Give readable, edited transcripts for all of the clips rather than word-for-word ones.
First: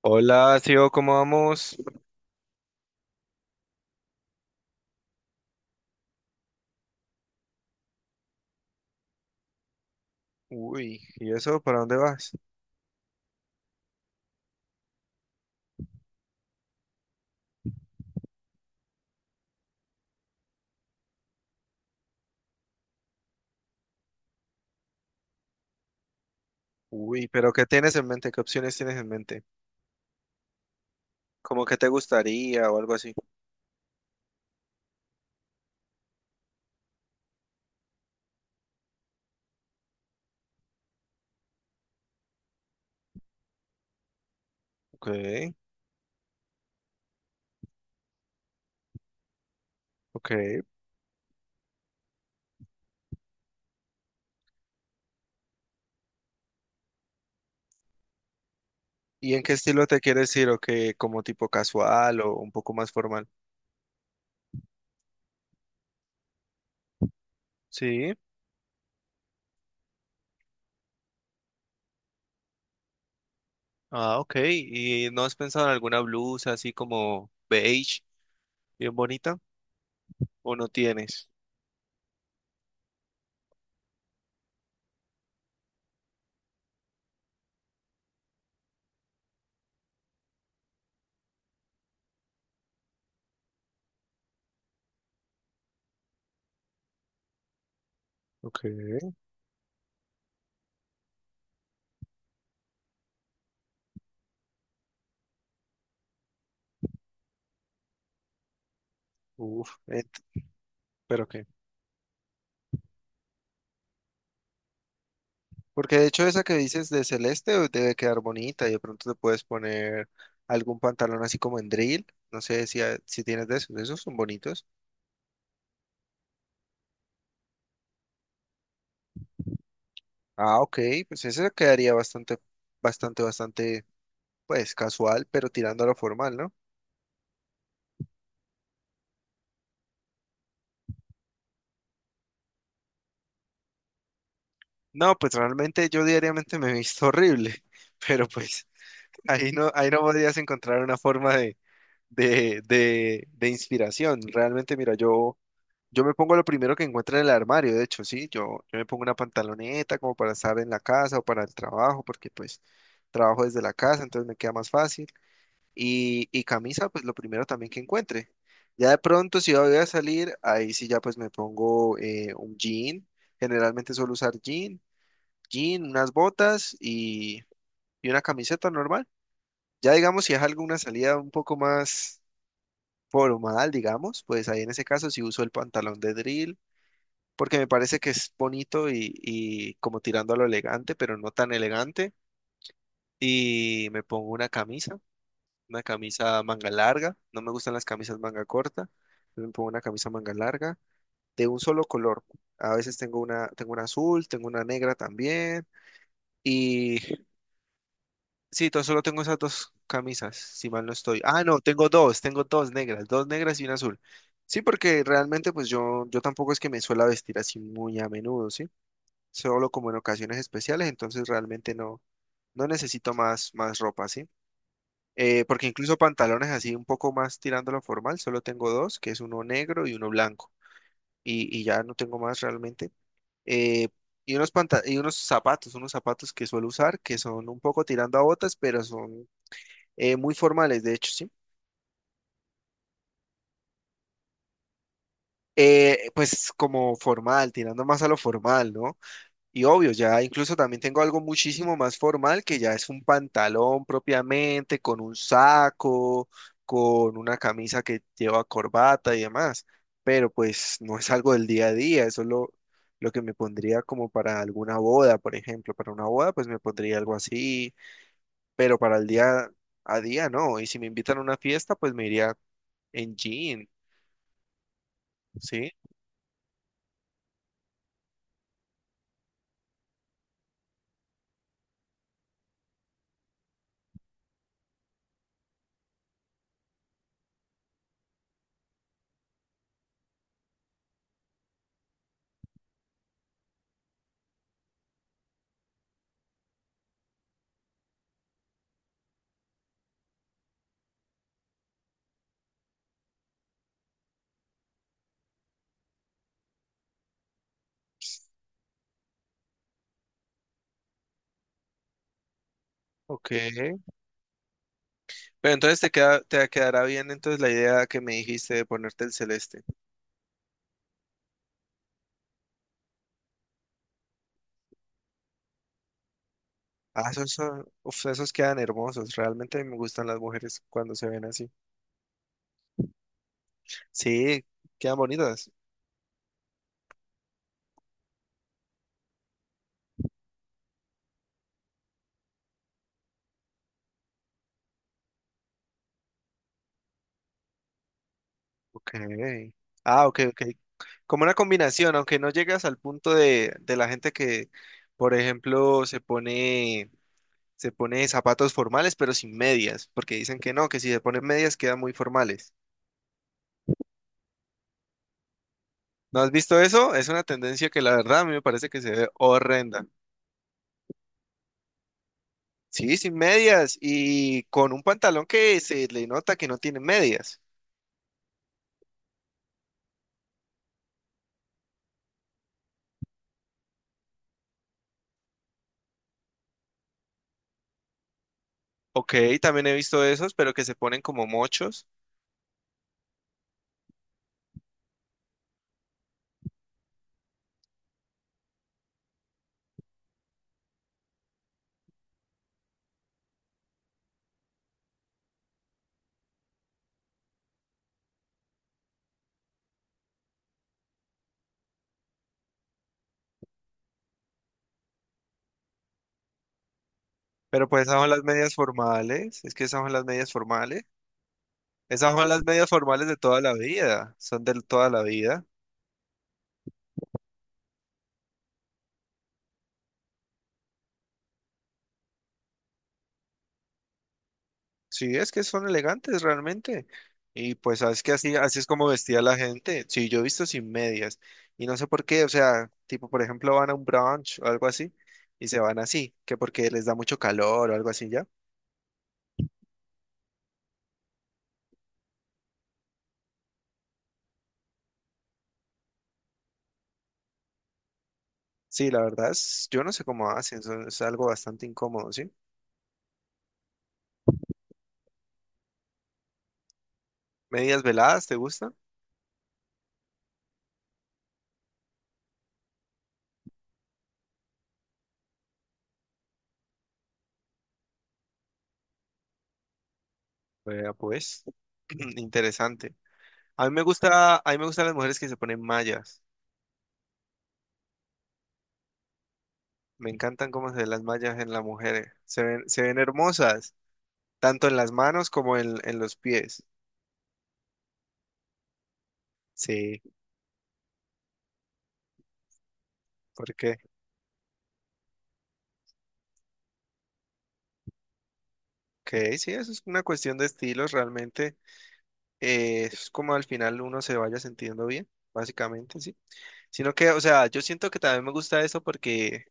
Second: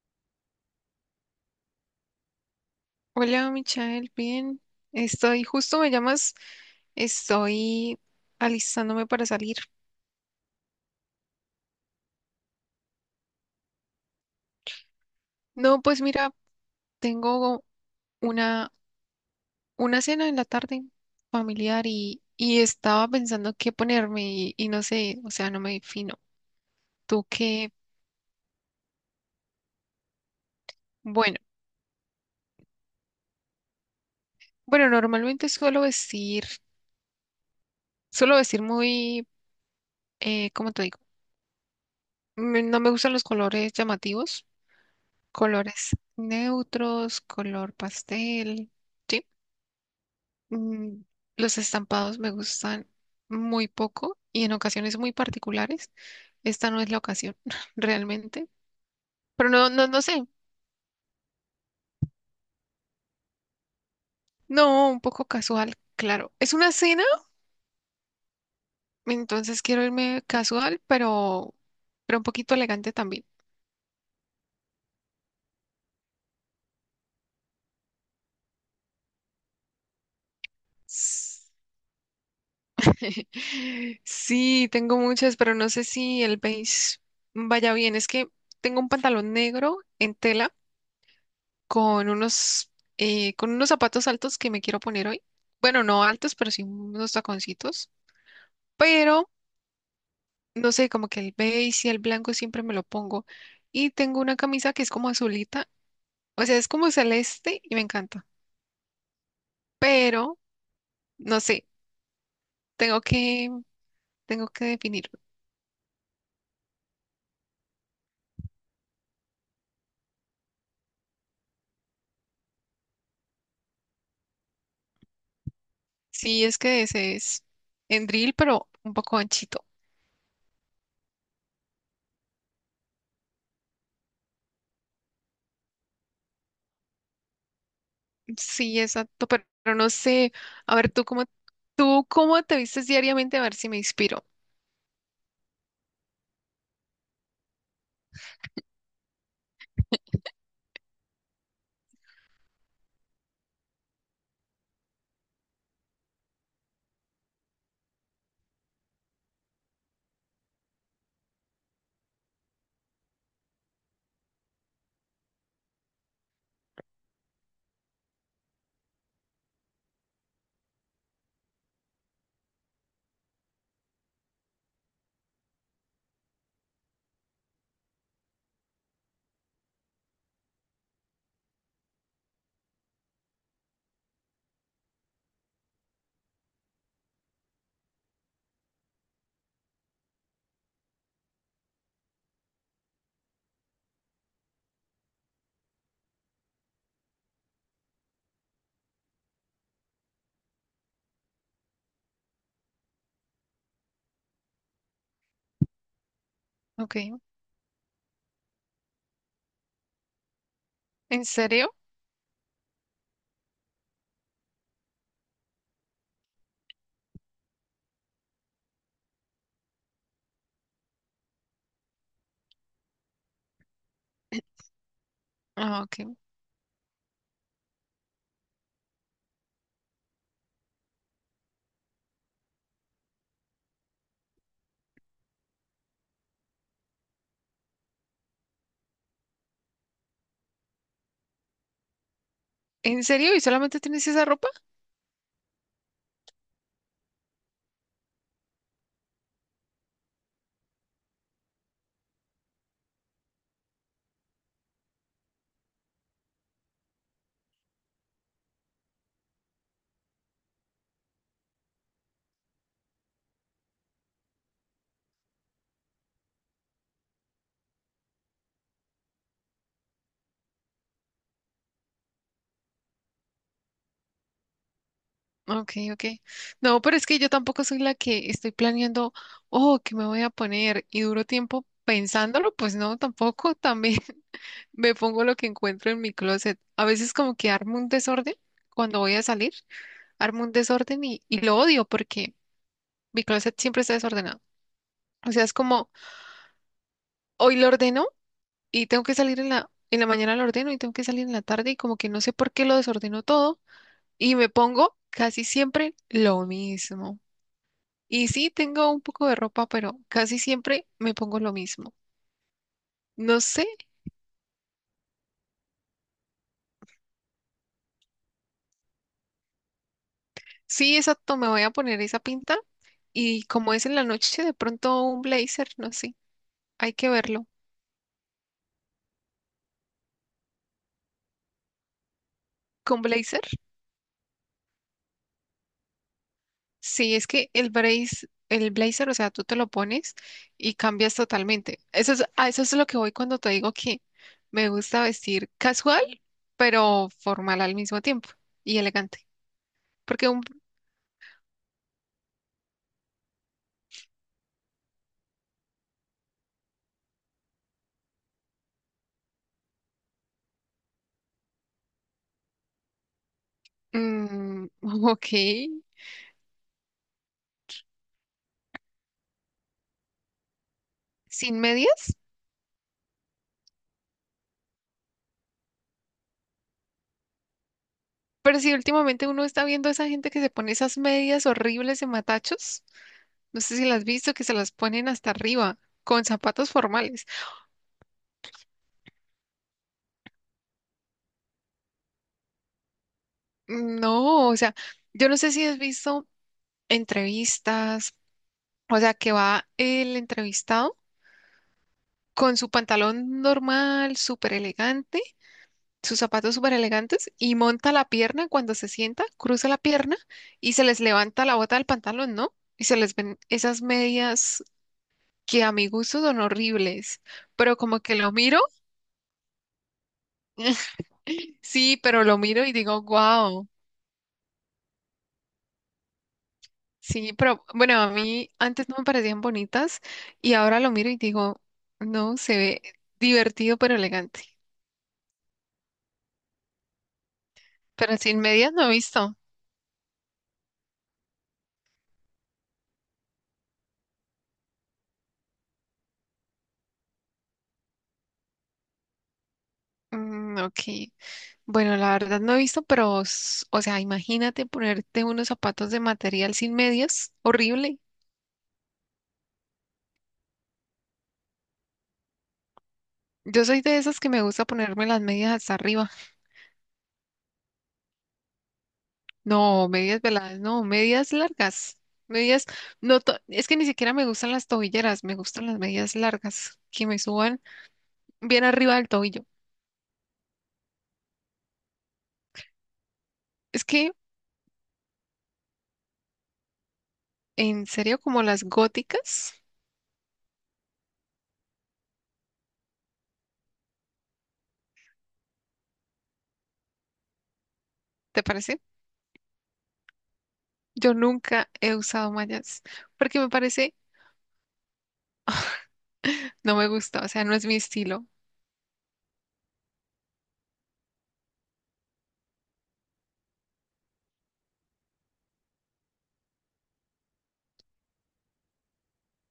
Hola, tío, ¿cómo vamos? Hola, Michael, bien. Estoy, justo me llamas, estoy alistándome para salir. Uy, ¿y eso? ¿Para dónde vas? No, pues mira, tengo una, una cena en la tarde familiar y estaba pensando qué ponerme y no sé, o sea, no me defino. ¿Tú Uy, pero ¿qué qué? tienes en mente? ¿Qué opciones tienes en mente? Bueno, ¿Cómo que te gustaría o algo así? bueno, normalmente suelo vestir muy, ¿cómo te digo? No me gustan los colores llamativos, Ok, colores neutros, color pastel. ¿Sí? ok. mm, los estampados me gustan muy poco y en ocasiones muy particulares. Esta no es la ocasión, realmente. ¿Y en Pero qué estilo te no sé. quieres ir? ¿O qué? ¿Como tipo casual o un poco más formal? No, un poco casual, claro. Es una cena, Sí. entonces quiero irme casual, pero un poquito elegante también. Ah, ok. ¿Y no has pensado en alguna blusa así como beige, bien bonita? ¿O no tienes? S- Sí, tengo muchas, pero no sé si el beige vaya bien. Es que tengo un pantalón negro en tela con con unos zapatos altos que me quiero poner hoy. Bueno, no altos, pero sí unos taconcitos. Ok. Pero, no sé, como que el beige y el blanco siempre me lo pongo. Y tengo una camisa que es como azulita, o sea, es como celeste y me encanta. Uf, ent- Pero, ¿Pero no qué? sé, tengo que, tengo que definirlo. Porque de hecho esa que dices de celeste debe quedar bonita y de pronto te puedes poner algún pantalón así como en drill. No sé si tienes de esos. Esos son bonitos. Sí, es que ese es en drill, pero un poco anchito. Ah, ok. Pues ese quedaría bastante, bastante, bastante, pues casual, pero tirando a lo formal, ¿no? Sí, exacto, pero no sé. A ver, tú cómo te vistes diariamente, a ver si me inspiro. No, pues realmente yo diariamente me he visto horrible, pero pues ahí no podrías encontrar una forma de inspiración. Realmente, mira, yo... Yo me pongo lo primero que encuentre en el armario, de hecho, sí, yo me pongo una pantaloneta como para estar en la casa o para el trabajo, porque pues trabajo desde la casa, entonces me queda más fácil. Y camisa, pues lo primero también que encuentre. Ya de pronto, si voy a salir, ahí sí ya pues me pongo un jean, generalmente suelo usar jean, jean, unas botas y una camiseta normal. Ya digamos, si es alguna salida un poco más formal, digamos, pues ahí en ese caso sí uso el pantalón de drill porque me parece que es bonito y como tirando a lo elegante, pero no tan elegante. Y me pongo una camisa manga larga. No me gustan las camisas manga corta. Me pongo una camisa manga larga de un solo color. A veces tengo una azul, tengo una negra también. Ok, Y sí, solo tengo esas dos camisas, si mal no estoy. ¿en Ah, no, serio? Tengo dos negras y una azul. Sí, porque realmente pues yo tampoco es que me suela vestir así muy a menudo, ¿sí? Solo como en ocasiones especiales, entonces realmente no, no necesito más, más ropa, ¿sí? Porque Ah, incluso ok. pantalones así un poco más tirándolo formal, solo tengo dos, que es uno negro y uno blanco, y ya no tengo más realmente. Eh, y y unos zapatos que suelo usar, que son un poco tirando a botas, pero son muy formales, de hecho, ¿sí? ¿En serio? ¿Y solamente tienes esa ropa? Pues como formal, tirando más a lo formal, ¿no? Y obvio, ya incluso también tengo algo muchísimo más formal que ya es un pantalón propiamente, con un saco, con una camisa que lleva corbata y demás. Pero pues no es algo del día a día, eso es lo que me pondría como para alguna boda, por ejemplo. Para una boda pues me pondría algo así, pero para el día a día no. Y si me invitan a una fiesta pues me iría en jean, ¿sí? Ok, ok. No, pero es que yo tampoco soy la que estoy planeando, oh, ¿qué me voy a poner? Y duro tiempo pensándolo, pues no, tampoco. También me pongo lo que encuentro en mi closet. A veces como que armo un desorden cuando voy a salir, armo un desorden y lo odio porque mi closet siempre está desordenado. O sea, es como... hoy lo ordeno y tengo que salir en en la mañana lo ordeno y tengo que salir en la tarde y como que no sé por qué lo desordeno todo y me pongo casi siempre lo mismo. Y sí, tengo un poco de ropa, pero casi siempre me pongo lo mismo. Ok. No sé, Pero entonces te queda, te quedará bien entonces la idea que me dijiste de ponerte el celeste. sí, exacto, me voy a poner esa pinta y como es en la noche, de pronto un blazer, no sé, hay que Ah, esos verlo. son, uf, esos quedan hermosos. Realmente me gustan las mujeres cuando se ven así. ¿Con blazer? Sí, quedan bonitas. Sí, es que el brace, el blazer, o sea, tú te lo pones y cambias totalmente. Eso es, a eso es lo que voy cuando te digo que me gusta vestir casual, pero formal al mismo tiempo y Ok. elegante. Ah, ok, Porque un, ok. Como una combinación, aunque no llegas al punto de la gente que, por ejemplo, se pone zapatos formales, pero sin medias, porque dicen que no, que si se ponen medias quedan muy formales. mm, ok, ¿No has visto eso? Es una tendencia que la verdad a mí me parece que se ve horrenda. sin medias, Sí, sin medias y con un pantalón que se le nota que no tiene medias. pero si últimamente uno está viendo a esa gente que se pone esas medias horribles de matachos, no sé si las has visto, que se las ponen hasta arriba con zapatos formales. Ok, también he visto esos, pero que se ponen como mochos. No, o sea, yo no sé si has visto entrevistas. O sea, que va el entrevistado con su pantalón normal, súper elegante, sus zapatos súper elegantes y monta la pierna cuando se sienta, cruza la pierna y se les levanta la bota del pantalón, ¿no? Y se les ven esas medias que a mi gusto son horribles, Pero pero pues esas como son que las lo medias miro, formales, es que esas son las medias formales. sí, Esas pero son lo las miro medias y digo, formales de toda la wow. vida, son de toda la vida. Sí, pero bueno, a mí antes no me parecían bonitas y ahora lo miro y digo, no, se ve divertido pero elegante. Sí, es que son elegantes realmente. Y pues sabes que Pero así, sin así es medias no como he vestía la visto. gente. Sí, yo he visto sin medias. Y no sé por qué, o sea, tipo, por ejemplo, van a un brunch o algo así y se van así, que porque les da mucho calor o algo así ya. Mm, ok. Bueno, la verdad no he visto, pero, o sea, imagínate ponerte unos zapatos de material sin medias. Horrible. Sí, la verdad es, yo no sé cómo hacen, es algo bastante incómodo, ¿sí? Yo soy de esas que me gusta ponerme las medias hasta arriba. Medias veladas, ¿te gustan? No, medias veladas, no, medias largas. Medias, no, es que ni siquiera me gustan las tobilleras, me gustan las medias largas, que me suban bien arriba del tobillo. Vea, pues, interesante. A mí me Es que, gusta, a mí me gustan las mujeres que se ponen mallas. en serio, como las góticas, Me encantan cómo se ven las mallas en las mujeres. Se ven hermosas, tanto en las manos como en los pies. ¿te parece? Sí, Yo nunca he usado mallas, porque me porque, parece, no me gusta, o sea, no es mi estilo. ok, sí, eso es una cuestión de estilos realmente. Eh, es como al final uno se vaya sintiendo bien, básicamente, sí. Sino que, o sea, yo siento que también me gusta eso porque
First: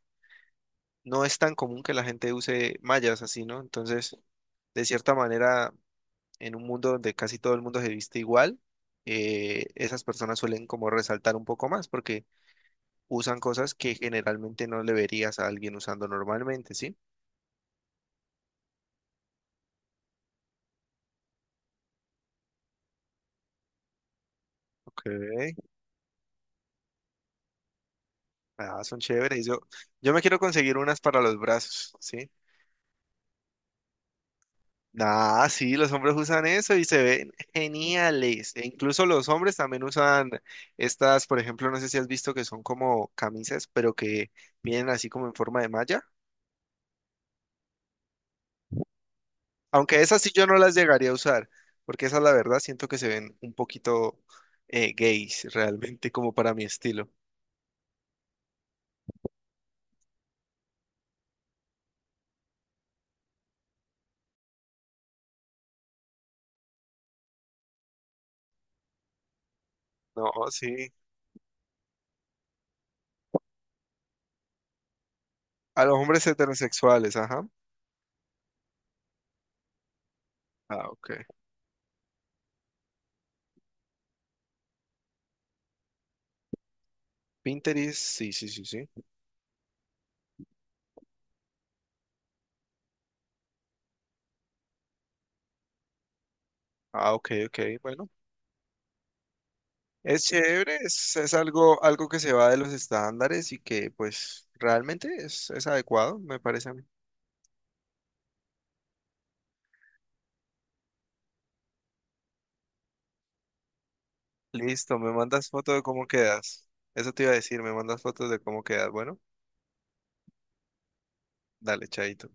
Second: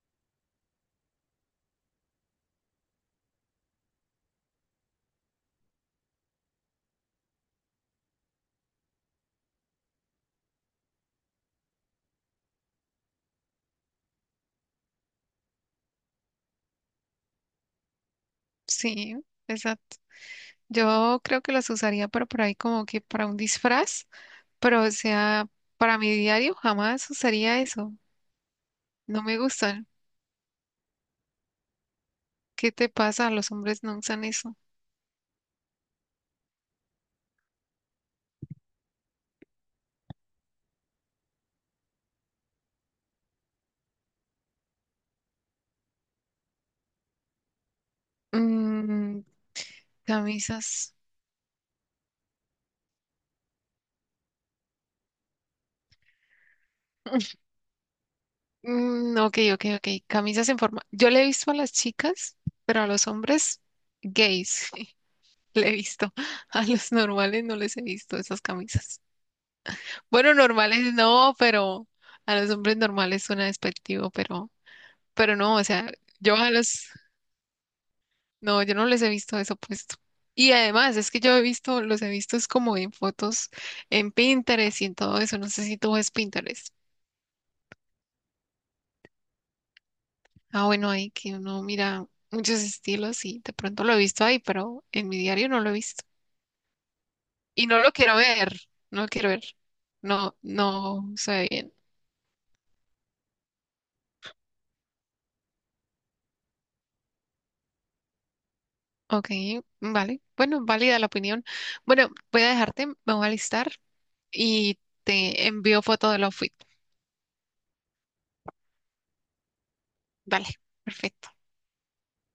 no es tan común que la gente use mallas así, ¿no? Entonces, de cierta manera, en un mundo donde casi todo el mundo se viste igual, esas personas suelen como resaltar un poco más porque usan cosas que generalmente no le verías a alguien usando normalmente, ¿sí? Sí, exacto. Yo creo que las usaría, pero por ahí como que para un disfraz, pero o Ok. sea, para mi diario jamás usaría eso. Ah, son No me chéveres. Gustan. Yo me quiero conseguir unas para los brazos, ¿sí? ¿Qué te pasa? Los hombres no usan eso. Ah, sí, los hombres usan eso y se ven geniales. E incluso los hombres también usan estas, por ejemplo, no sé si has visto que son como camisas, pero que vienen así como en forma de malla. Mm, Aunque esas sí yo no las camisas. llegaría a usar, porque esas la verdad siento que se ven un poquito gays realmente, como para mi estilo. Mm, ok, ok, ok. Camisas en forma. Yo le he visto a las chicas, pero a los hombres gays le he visto. A los normales no les he visto esas camisas. No, Bueno, sí. normales no, pero a los hombres normales suena despectivo, pero no, o A sea, los hombres yo a los, heterosexuales, ajá. no, yo no les he visto eso puesto. Y Ah, además, es que ok. yo he visto, los he visto es como en fotos en Pinterest y en todo eso. No sé si tú ves Pinterest. Pinterest, sí, sí, sí, sí. Ah, bueno, ahí que uno mira muchos estilos y de pronto lo he visto ahí, pero en mi diario no lo he visto. Ah, ok, ok, Y bueno. No lo quiero ver. Es No, chévere, no se es ve bien. algo, algo que se va de los estándares y que pues realmente es adecuado, me parece a mí. Ok, vale. Bueno, válida la opinión. Bueno, voy a dejarte, me voy a listar y Listo, me te mandas foto envío de cómo foto del outfit. quedas. Eso te iba a decir, me mandas fotos de cómo quedas. Bueno, Vale, perfecto. dale, chaito.